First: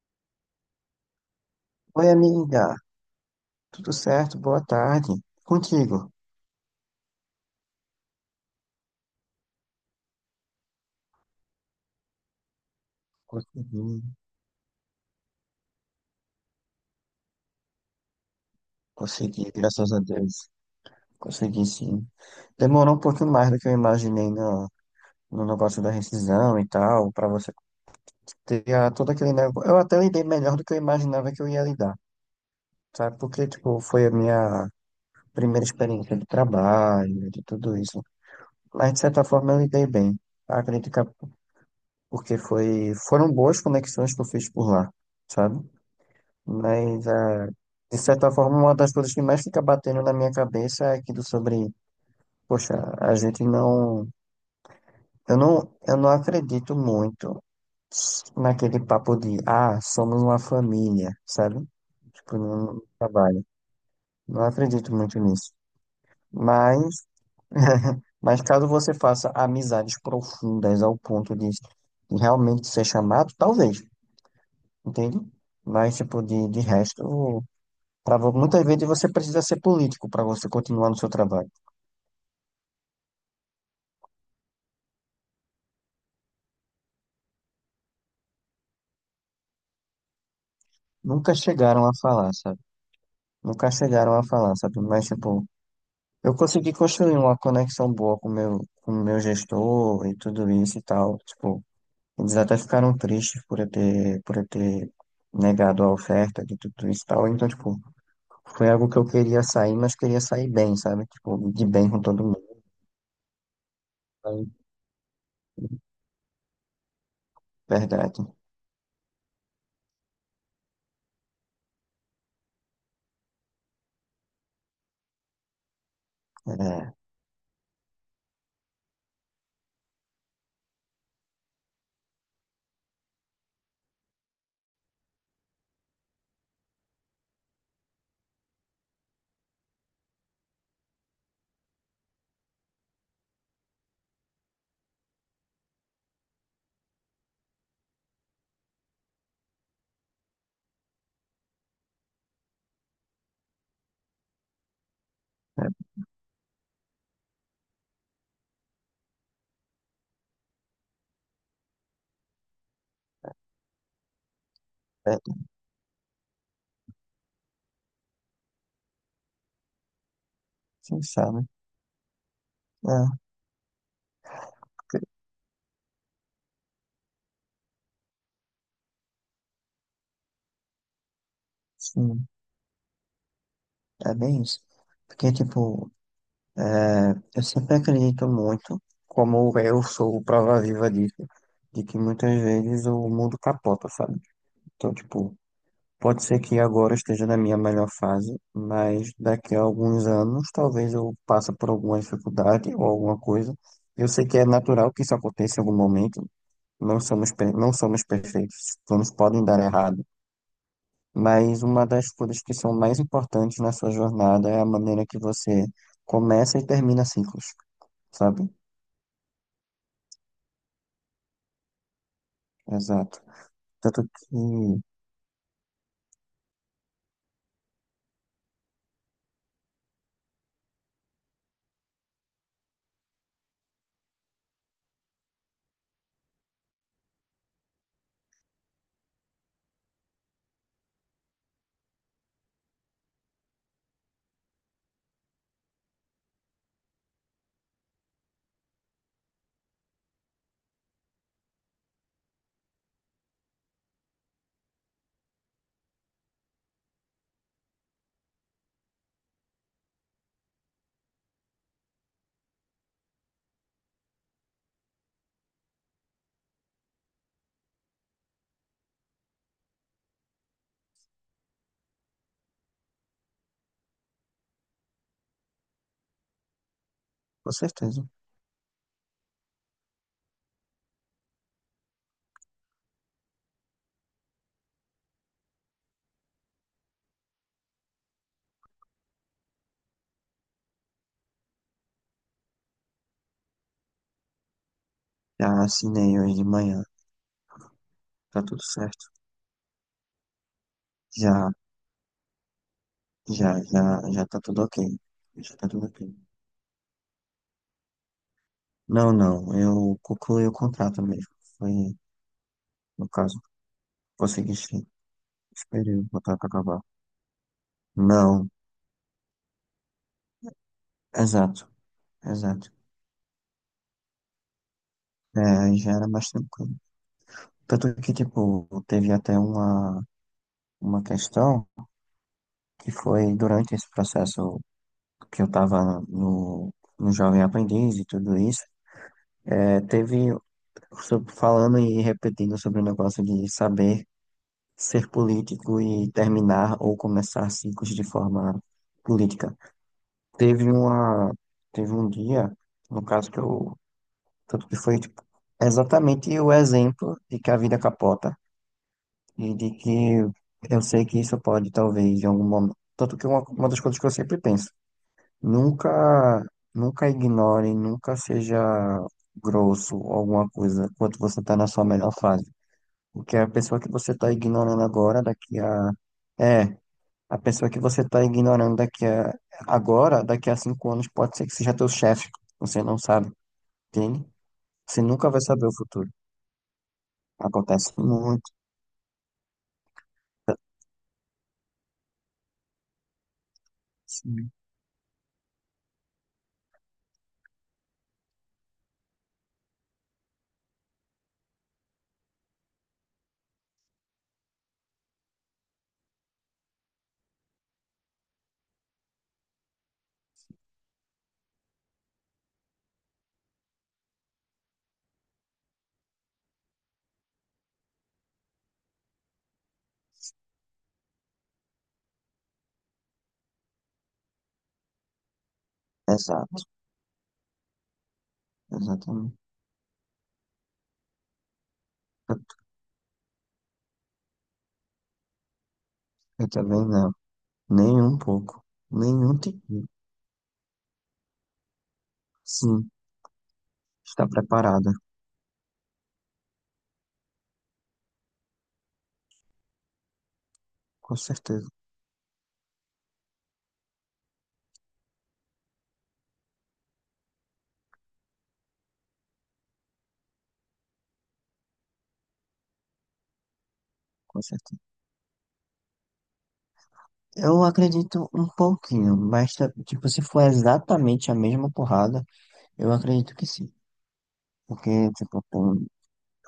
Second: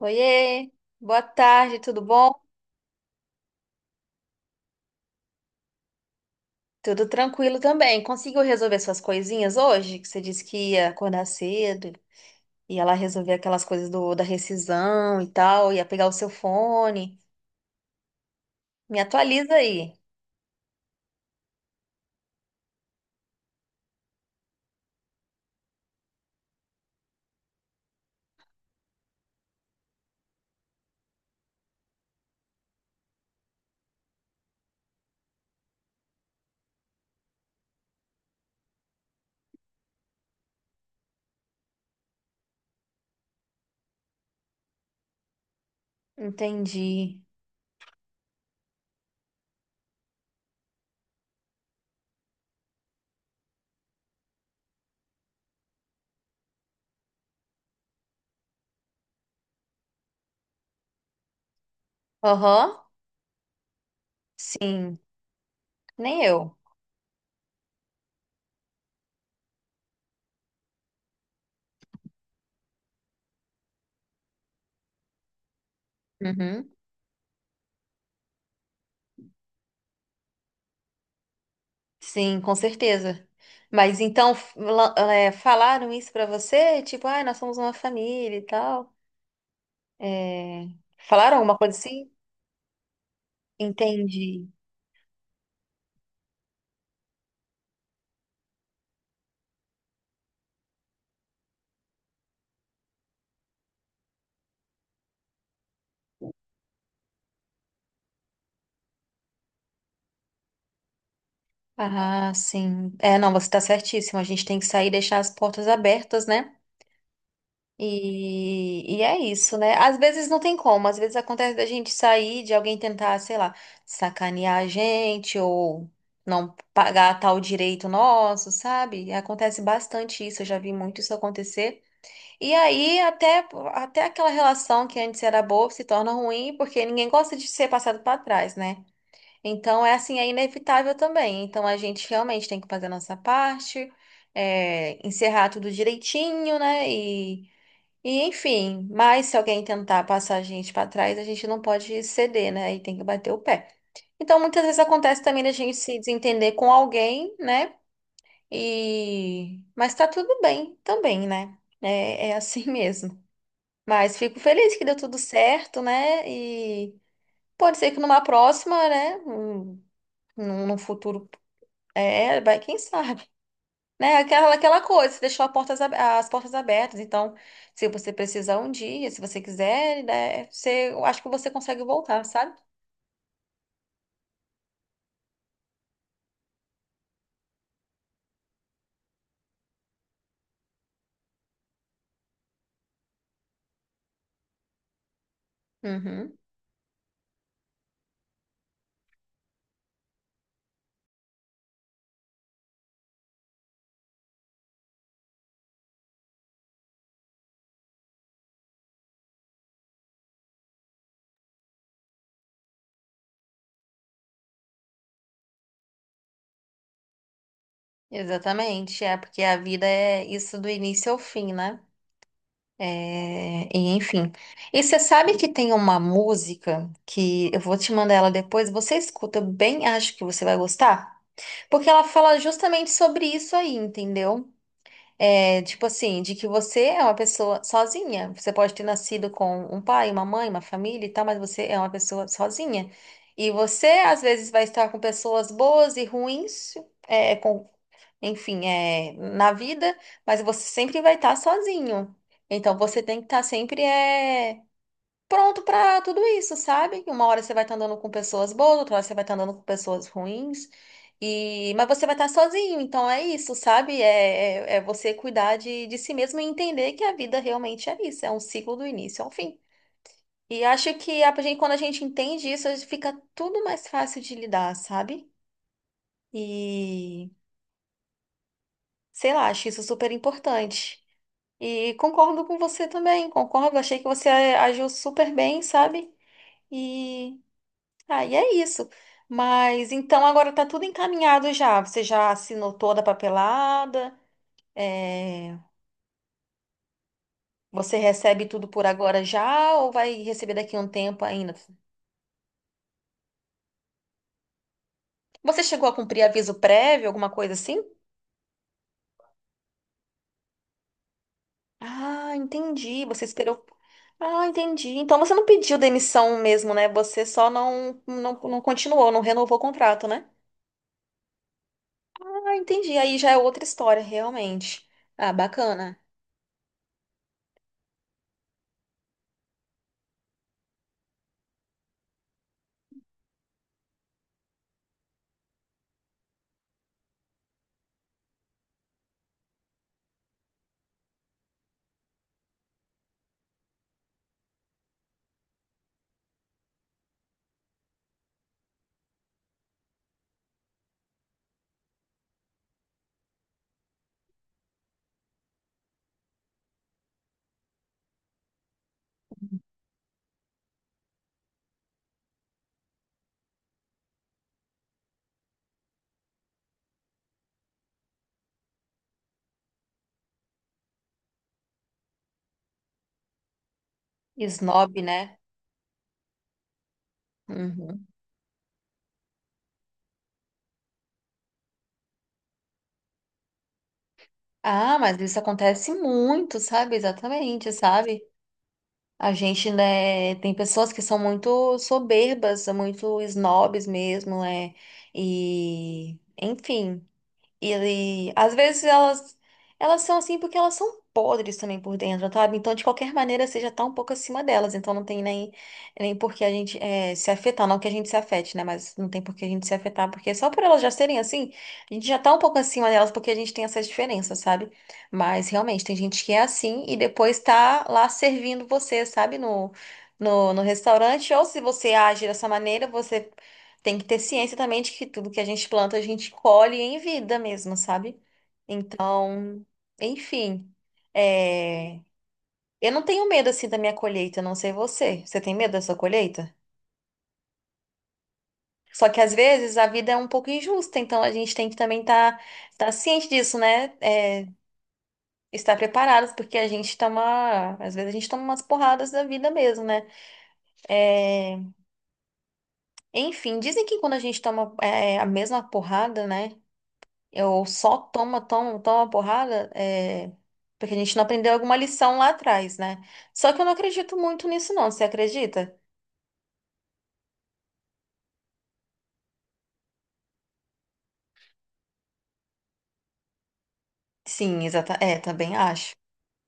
Oiê, boa tarde, tudo Oi, bom? amiga. Tudo certo? Boa tarde. Contigo? Tudo tranquilo também. Conseguiu resolver suas coisinhas hoje? Que você disse que ia acordar cedo, ia lá resolver aquelas coisas Consegui, da rescisão e tal, ia pegar o seu fone. Me consegui, atualiza graças aí. a Deus. Consegui sim. Demorou um pouquinho mais do que eu imaginei no negócio da rescisão e tal, pra você todo aquele negócio. Eu até lidei melhor do que eu imaginava que eu ia lidar, sabe? Porque, tipo, foi a minha primeira experiência de trabalho, de tudo isso. Mas, de certa forma, eu lidei bem. Acredito que é porque foram boas conexões que eu fiz por lá, sabe? Mas, Entendi. De certa forma, uma das coisas que mais fica batendo na minha cabeça é aquilo sobre, poxa, a gente não. Eu não acredito muito naquele papo de, somos uma família, sabe? Tipo, Aham, no trabalho. Não acredito sim, muito nisso. nem eu. Mas, mas caso você faça amizades profundas ao ponto de realmente ser chamado, talvez, entende? Mas, tipo, de Uhum. resto. Muitas vezes você precisa ser político para você continuar no seu trabalho. Sim, com certeza. Mas então, falaram isso pra você? Tipo, ah, nós somos uma família e tal. É, Nunca falaram alguma coisa chegaram a assim? falar, sabe? Nunca chegaram a Entendi. falar, sabe? Mas, tipo, eu consegui construir uma conexão boa com meu gestor e tudo isso e tal. Tipo, eles até ficaram tristes por eu ter negado a oferta de tudo isso e tal. Então, tipo, foi algo que eu queria sair, mas queria sair bem, sabe? Tipo, de bem com todo Ah, mundo. sim. É, não, você tá certíssimo. A gente Aí, tem que sair e deixar as portas abertas, né? verdade. E é isso, né? Às vezes não tem como, às vezes acontece da gente sair, de alguém tentar, sei lá, sacanear a gente ou não É, pagar tal direito nosso, sabe? Acontece bastante isso, eu já vi muito isso acontecer. E aí até, até aquela relação que antes era boa se torna ruim porque ninguém gosta de ser passado para trás, né? Então, é assim, é inevitável também. Então, a gente realmente tem que fazer a nossa parte, é, encerrar tudo direitinho, né? E enfim, mas se alguém tentar passar a gente para trás, a gente não pode ceder, né? E tem que bater o pé. Então, muitas vezes acontece também da é, gente se desentender com alguém, né? E... mas tá tudo bem também, né? É, é assim mesmo. Mas fico feliz que deu é, tudo é, certo, né? E pode ser que numa próxima, né? Num sim, futuro sabe? é, vai, quem É, sabe, né? Aquela, aquela coisa, você deixou a as portas abertas. Então, se você precisar um dia, se você quiser, né, você, eu acho que você consegue voltar, sim. sabe? É bem isso. Porque, tipo, eu sempre acredito muito, como eu sou prova viva disso, de que muitas vezes o mundo capota, sabe? Então, tipo, pode Uhum, ser que agora eu esteja na minha melhor fase, mas daqui a alguns anos talvez eu passe por alguma dificuldade ou alguma coisa. Eu sei que é natural que isso aconteça em algum momento. Não somos perfeitos. Planos podem dar errado. Mas uma das coisas que são mais importantes na sua jornada é a maneira que você começa e termina ciclos, sabe? exatamente, é porque a vida é isso do início ao fim, né? Exato. É, e Tanto enfim. que, E você sabe que tem uma música que eu vou te mandar ela depois, você escuta, eu bem acho que você vai gostar, porque ela fala justamente sobre isso aí, entendeu? É, tipo assim, de que você é uma pessoa sozinha. Você pode ter nascido com um pai, uma mãe, uma família e tal, mas você é uma pessoa sozinha. E você, às vezes, vai estar com pessoas boas e ruins, é, com, enfim, é, na vida, mas você sempre vai estar sozinho. Então, você tem que estar sempre é, pronto pra tudo isso, sabe? Uma hora você vai estar andando com pessoas boas, outra hora você vai estar andando com pessoas ruins. E mas você vai estar sozinho, então é isso, sabe? É, é, é você cuidar de si mesmo e entender que a vida realmente é isso, é um ciclo do início ao fim. E acho que a gente, quando a gente entende isso, a gente fica tudo mais fácil de lidar, sabe? E com certeza, sei lá, acho isso super importante. E concordo com você também, concordo, achei que você agiu super bem, sabe? E ah, e é isso. Mas então agora tá tudo encaminhado já. Você já assinou toda a papelada? É, já assinei hoje de manhã, você tá recebe tudo tudo por certo. agora já ou vai receber daqui a um tempo Já, ainda? já, já, já tá tudo ok. Já Você tá chegou tudo a ok. cumprir aviso prévio, alguma coisa assim? Não, não, eu concluí o contrato mesmo. Foi, Ah, entendi. no Você caso, esperou. Ah, consegui sim. entendi. Então você não pediu Esperei o demissão contrato mesmo, acabar. né? Você só Não, não continuou, não renovou o contrato, né? exato, Ah, exato. entendi. Aí já é outra história, realmente. Ah, É, aí já bacana. era mais tranquilo. Tanto que, tipo, teve até uma questão que foi durante esse processo que eu estava no Jovem Aprendiz e tudo isso, teve falando e repetindo sobre o negócio de saber ser político e terminar ou começar ciclos de forma política. Teve uma, teve um dia, no caso que eu, tanto que foi tipo, exatamente o exemplo de que a vida capota e de que eu sei que isso pode talvez em algum momento, tanto que uma das coisas que eu sempre penso. Nunca, nunca ignore, nunca seja grosso ou alguma coisa enquanto você está na sua melhor fase. Porque a pessoa que você está ignorando Snob, agora, né? daqui a. É, a pessoa que você Uhum. está ignorando daqui a. Agora, daqui a 5 anos, pode ser que seja teu chefe. Você não sabe, entende? Ah, Você mas nunca isso vai saber o acontece futuro. muito, sabe? Exatamente, Acontece sabe? muito. A gente, né, tem pessoas que são muito soberbas, são muito snobs mesmo, Sim. né? E, enfim. E às vezes elas são assim porque elas são podres também por dentro, sabe? Então, de qualquer maneira, você já tá um pouco acima delas. Então, não tem nem, nem por que a gente se afetar. Não que a gente se afete, né? Mas não tem por que a gente se afetar. Porque só por elas já serem assim, a gente já tá um pouco acima delas porque a gente tem essas diferenças, sabe? Mas realmente, tem gente que é assim e depois tá lá servindo você, sabe? No, no restaurante. Ou se você age dessa maneira, você tem que ter ciência também de que tudo que a gente planta, a gente Exato, colhe em vida mesmo, sabe? exatamente. Então, enfim. É, Eu, eu não tenho medo assim da minha colheita, não sei você. Você tem medo da sua eu colheita? também não. Nem um pouco. Só que às Nenhum vezes a tipo. vida é um pouco injusta, então a gente tem que também estar Sim, tá ciente disso, né? está É, preparada. estar preparados, porque a gente toma. Às vezes a gente toma umas porradas da vida mesmo, né? Com É, certeza, enfim, dizem que quando a gente toma é, a mesma porrada, né? Eu só toma, toma, toma porrada, é, porque a gente não aprendeu alguma lição lá atrás, né? Só que eu não acredito com muito nisso, certeza. não. Você acredita? Eu acredito um pouquinho, mas tipo, se for exatamente a mesma porrada, eu acredito que sim. Sim, exata. Porque, É, tipo, também acho.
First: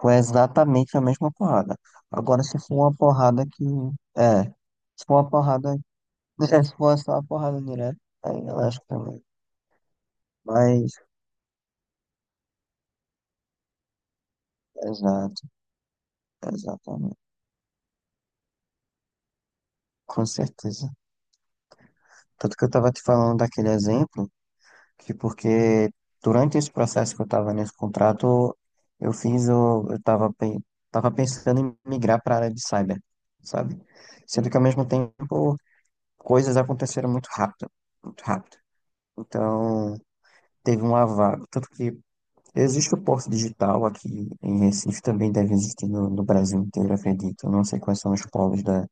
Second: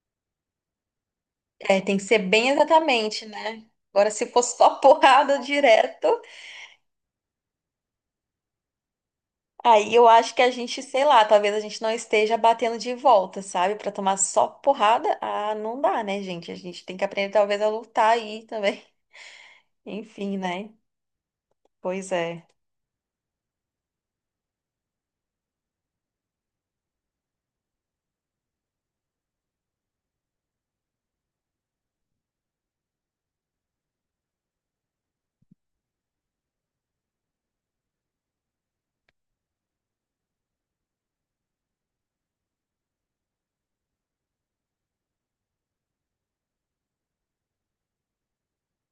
foi exatamente a mesma porrada. É, tem que ser Agora, bem se for uma exatamente, porrada né? que. Agora, se for É, só se for uma porrada porrada. direto, É, se for só uma porrada direta, aí eu acho que também. aí eu acho que a gente, Mas, sei lá, talvez a gente não esteja batendo de volta, sabe? Pra tomar só porrada, exato, ah, não dá, né, gente? A gente tem que exatamente. aprender talvez a lutar aí também. Com Enfim, né? certeza. Pois é. Tanto que eu tava te falando daquele exemplo, que porque durante esse processo que eu estava nesse contrato, eu fiz o, eu estava tava pe- tava pensando em migrar para a área de cyber, sabe? Sendo que ao mesmo tempo coisas aconteceram muito rápido, muito rápido. Então, teve um vaga, tanto que existe o Porto Digital aqui em Recife, também deve existir no Brasil inteiro, acredito. Eu não sei quais são os polos da,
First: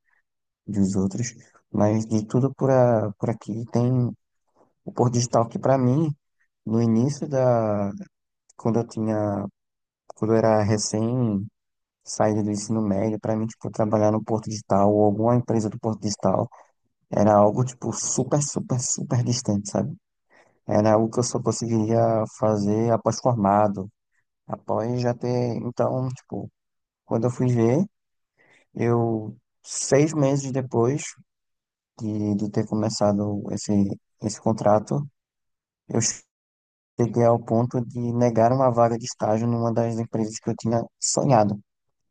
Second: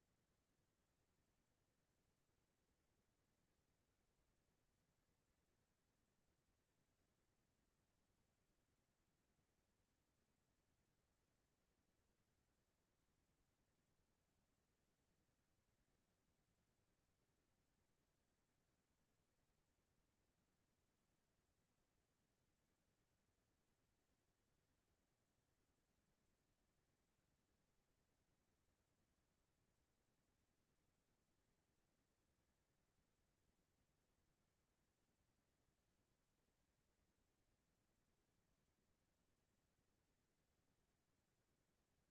dos outros, mas de tudo por, a, por aqui tem o Porto Digital que para mim no início da, quando eu tinha, quando eu era recém saído do ensino médio. Para mim, tipo, trabalhar no Porto Digital ou alguma empresa do Porto Digital era algo, tipo, super, super, super distante, sabe? Era algo que eu só conseguiria fazer após formado, após já ter. Então, tipo, quando eu fui ver, eu, 6 meses depois de ter começado esse contrato, eu cheguei ao ponto de negar uma vaga de estágio numa das empresas que eu tinha sonhado.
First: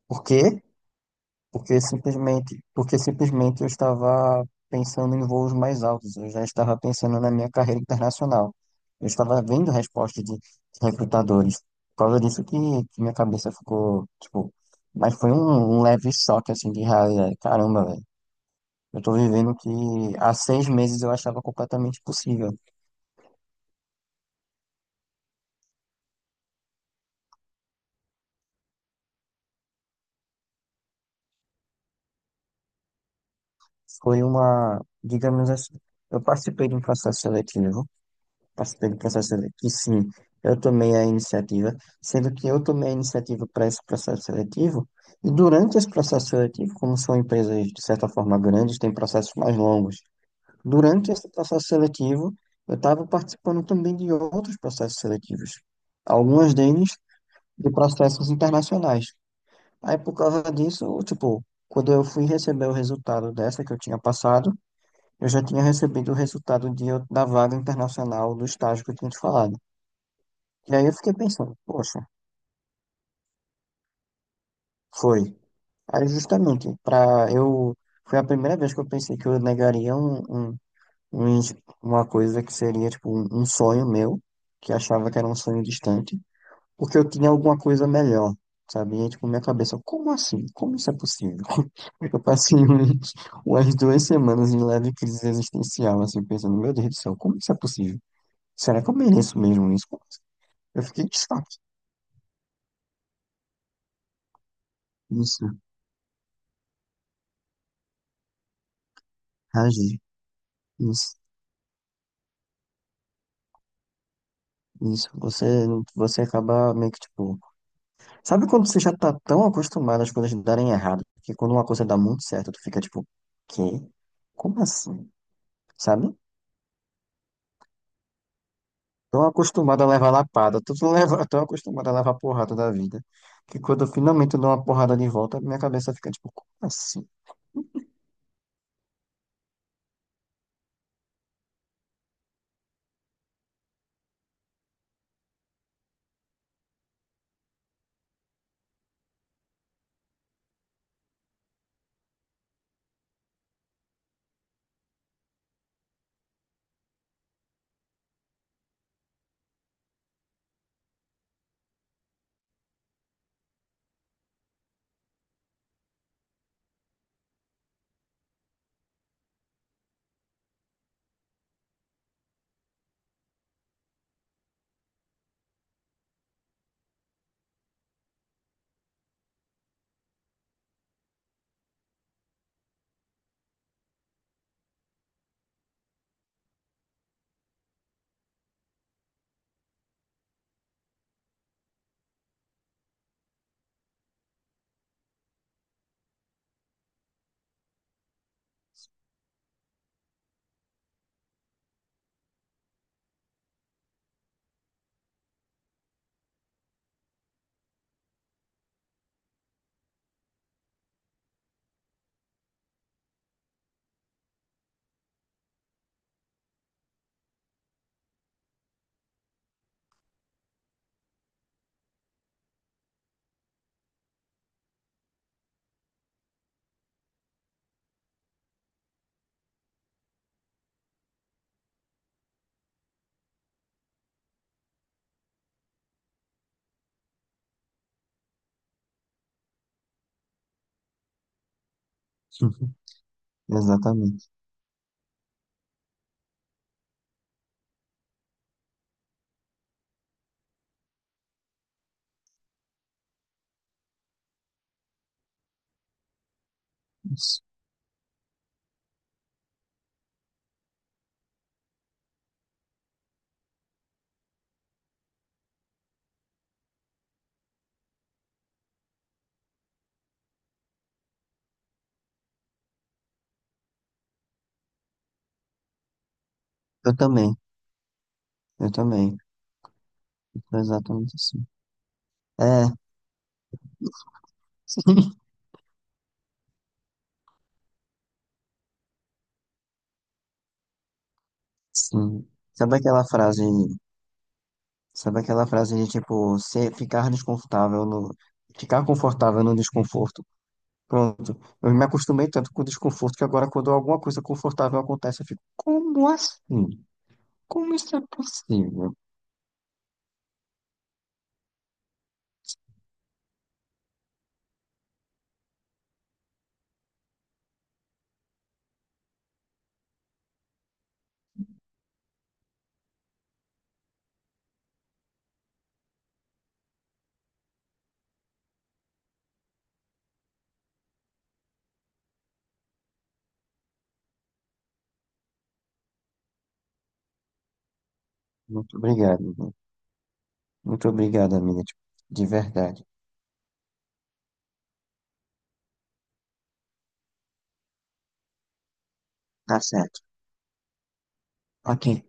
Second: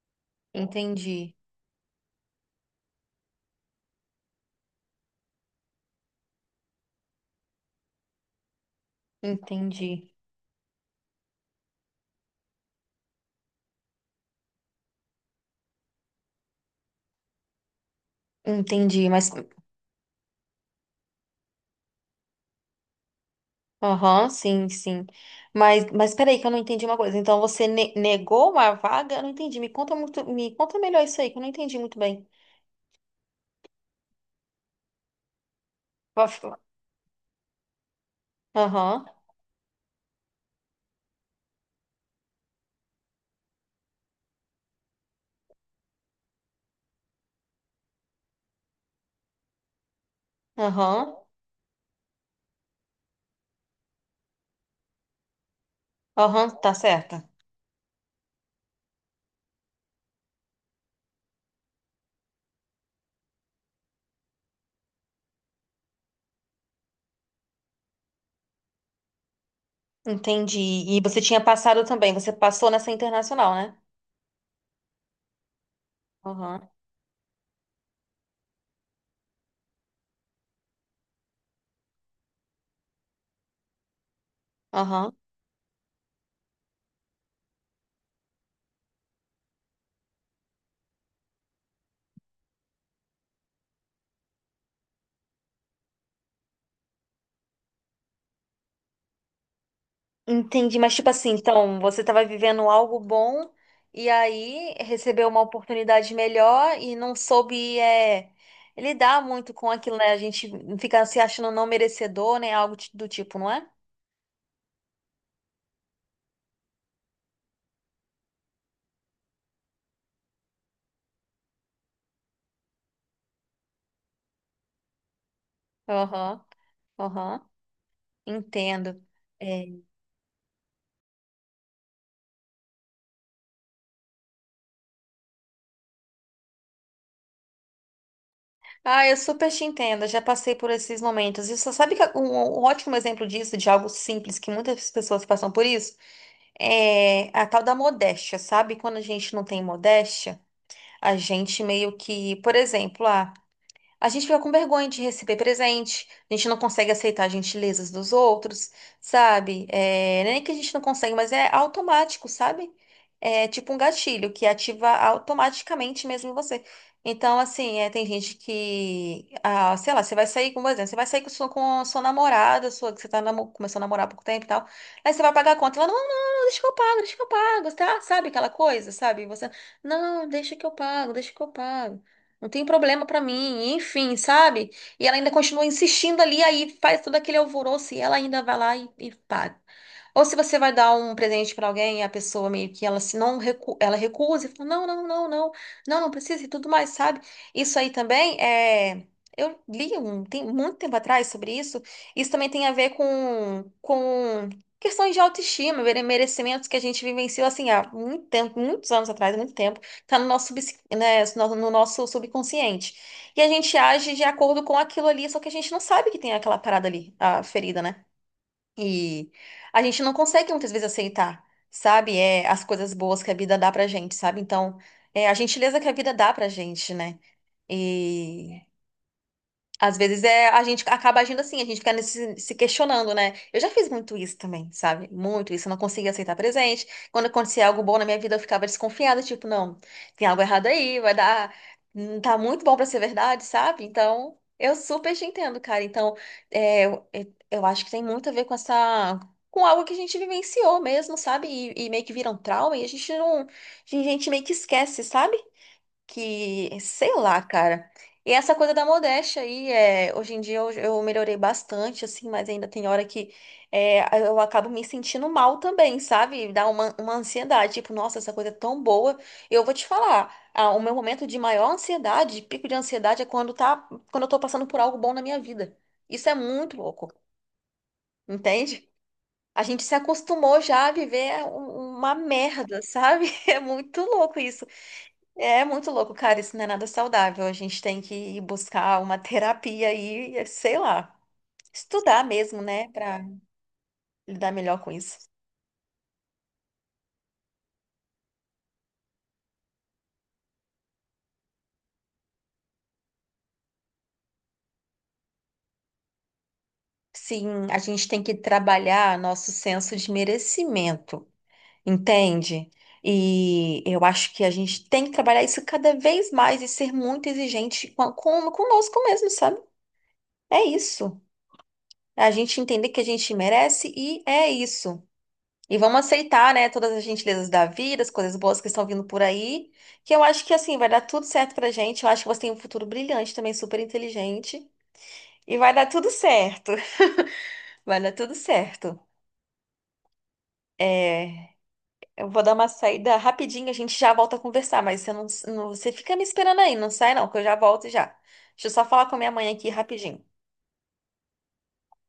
Por quê? Entendi, Porque simplesmente, eu estava pensando em voos mais altos, eu já estava pensando na minha carreira internacional. Eu estava vendo entendi. respostas de recrutadores. Por causa disso que minha cabeça ficou, tipo, mas foi um leve choque assim de realidade. Caramba, velho. Eu Entendi, tô mas vivendo o que há 6 meses eu achava completamente possível. aham, sim, sim. Mas peraí que eu não entendi uma coisa. Então você negou uma vaga? Eu não entendi. Me conta muito, me conta melhor isso aí, que eu não entendi muito bem. Digamos assim, eu Vai falar. participei de um processo seletivo, passo pelo Aham, processo seletivo. Sim, eu tomei a iniciativa, sendo que eu tomei a iniciativa para esse processo seletivo, e durante esse processo seletivo, como são empresas de certa forma grandes, têm processos mais longos. Durante aham, esse processo seletivo, eu estava participando também de outros processos seletivos, aham, algumas tá deles certa. de processos internacionais. Aí, por causa disso, tipo, quando eu fui receber o resultado dessa que eu tinha passado, eu já tinha recebido o resultado da vaga internacional do estágio que eu tinha te falado. Entendi. E aí eu E fiquei você tinha pensando, passado poxa, também. Você passou nessa internacional, né? foi. Aí Aham, justamente, pra eu. Foi a primeira vez que eu pensei que eu negaria um, um ins- uma coisa que seria, tipo, um sonho meu, que achava aham. que era um sonho distante, porque eu tinha alguma coisa melhor, sabe? E aí, tipo, minha cabeça, como assim? Como isso é possível? Eu passei umas 2 semanas em leve crise existencial, assim, pensando, meu Deus do céu, como isso é possível? Será que eu mereço mesmo isso? Entendi, Eu mas fiquei tipo de assim, choque. então você estava vivendo algo bom e aí recebeu uma Isso, oportunidade melhor e não soube é, lidar muito com aquilo, agi. né? A gente fica Isso. se achando não merecedor, né? Algo ti- do tipo, não é? Isso, você acaba meio que tipo. Sabe quando você já tá tão acostumado às coisas darem errado, que quando uma coisa dá muito certo, tu fica tipo, quê? Como assim? Sabe? Aham, aham, entendo. Tão É. acostumado a levar lapada, tô, tô tão acostumado a levar porrada da vida, que quando eu finalmente dou uma porrada de volta, minha cabeça fica tipo, como assim? Ah, eu super te entendo, já passei por esses momentos. E você sabe que um ótimo exemplo disso, de algo simples, que muitas pessoas passam por isso, é a tal da modéstia, sabe? Quando a gente não tem modéstia. A gente meio que, por exemplo, ah, a gente fica com vergonha de receber presente, a gente não consegue aceitar gentilezas dos outros, sabe? É, nem que a gente não consegue, mas é automático, sabe? É tipo um gatilho que ativa automaticamente mesmo em você. Então, assim, é, tem gente que, ah, sei lá, você vai sair, com por exemplo, você vai sair com sua, com a sua namorada, sua, que você tá namo- começando a namorar há pouco tempo e tal, aí você vai pagar a conta, ela, não, deixa que eu pago, deixa que eu pago, tá? Sabe aquela coisa, sabe? Você, não, deixa que eu pago, deixa que eu pago não tem problema pra mim, enfim, sabe? E ela ainda continua insistindo ali, aí faz todo aquele alvoroço e ela ainda vai lá e paga. Ou se você vai dar um presente pra alguém e a pessoa meio que ela se não recu ela recusa e fala, não, não, não precisa e tudo mais, sabe? Isso aí também é. Eu li um, tem muito tempo atrás sobre isso. Isso também tem a ver com questões de autoestima, mere- merecimentos que a gente vivenciou assim há muito tempo, muitos anos atrás, muito tempo. Tá no nosso, subs- né, no nosso subconsciente. E a gente age de acordo com aquilo ali, só que a gente não sabe que tem aquela parada ali, a ferida, né? E a gente não consegue muitas vezes aceitar, sabe? É, as coisas boas que a vida dá pra gente, sabe? Então, é a gentileza que a vida dá pra gente, né? E às vezes é, a gente acaba agindo assim, a gente fica nesse- se questionando, né? Eu já fiz muito isso também, sabe? Muito isso, eu não conseguia aceitar presente. Quando acontecia algo bom na minha vida, eu ficava desconfiada, tipo, não, tem algo errado aí, vai dar, não tá muito bom Uhum. pra ser verdade, sabe? Exatamente. Então, eu super te entendo, cara. Então, é, eu acho que tem muito a ver com essa, com algo que a gente vivenciou mesmo, sabe? E meio que vira um trauma e a gente não, a gente meio que esquece, sabe? Que, sei lá, Isso. cara. E essa coisa da modéstia aí, é, hoje em dia eu melhorei bastante, assim, mas ainda tem hora que é, eu acabo me sentindo mal também, sabe? Dá uma ansiedade, tipo, nossa, essa coisa é tão boa. Eu vou te falar, ah, o meu momento de maior ansiedade, pico de ansiedade, é quando eu tô passando por algo bom na minha vida. Isso é muito Eu louco, também, eu entende? também, A gente se eu tô acostumou já a exatamente viver assim. um- uma É, merda, sabe? É muito louco isso. É muito louco, cara. Isso não é nada saudável. A gente tem que ir buscar uma terapia e, sei lá, estudar sim. mesmo, Sabe né, aquela pra frase. lidar melhor com isso. Sabe aquela frase de tipo, se ficar desconfortável no. Ficar confortável no desconforto. Pronto. Eu me acostumei tanto com o desconforto que agora, quando alguma coisa confortável acontece, eu fico, como assim? Sim, Como a isso é gente tem que possível? trabalhar nosso senso de merecimento, entende? E eu acho que a gente tem que trabalhar isso cada vez mais e ser muito exigente com- conosco mesmo, sabe? É isso. A gente entender que a gente merece e é isso. E vamos aceitar, né, todas as gentilezas da vida, as coisas boas que estão vindo por aí, que eu acho que assim vai dar tudo certo pra gente. Eu acho que você tem um futuro brilhante também, super inteligente, e vai dar tudo certo. Vai dar tudo Muito certo. obrigado, viu? Muito obrigado, É, amiga. Tipo, de eu vou dar uma verdade. saída rapidinho, a gente já volta a conversar, mas você não, você fica me esperando aí, não sai não, que eu já volto já. Deixa eu só falar com a minha mãe Tá aqui certo. rapidinho. Ok.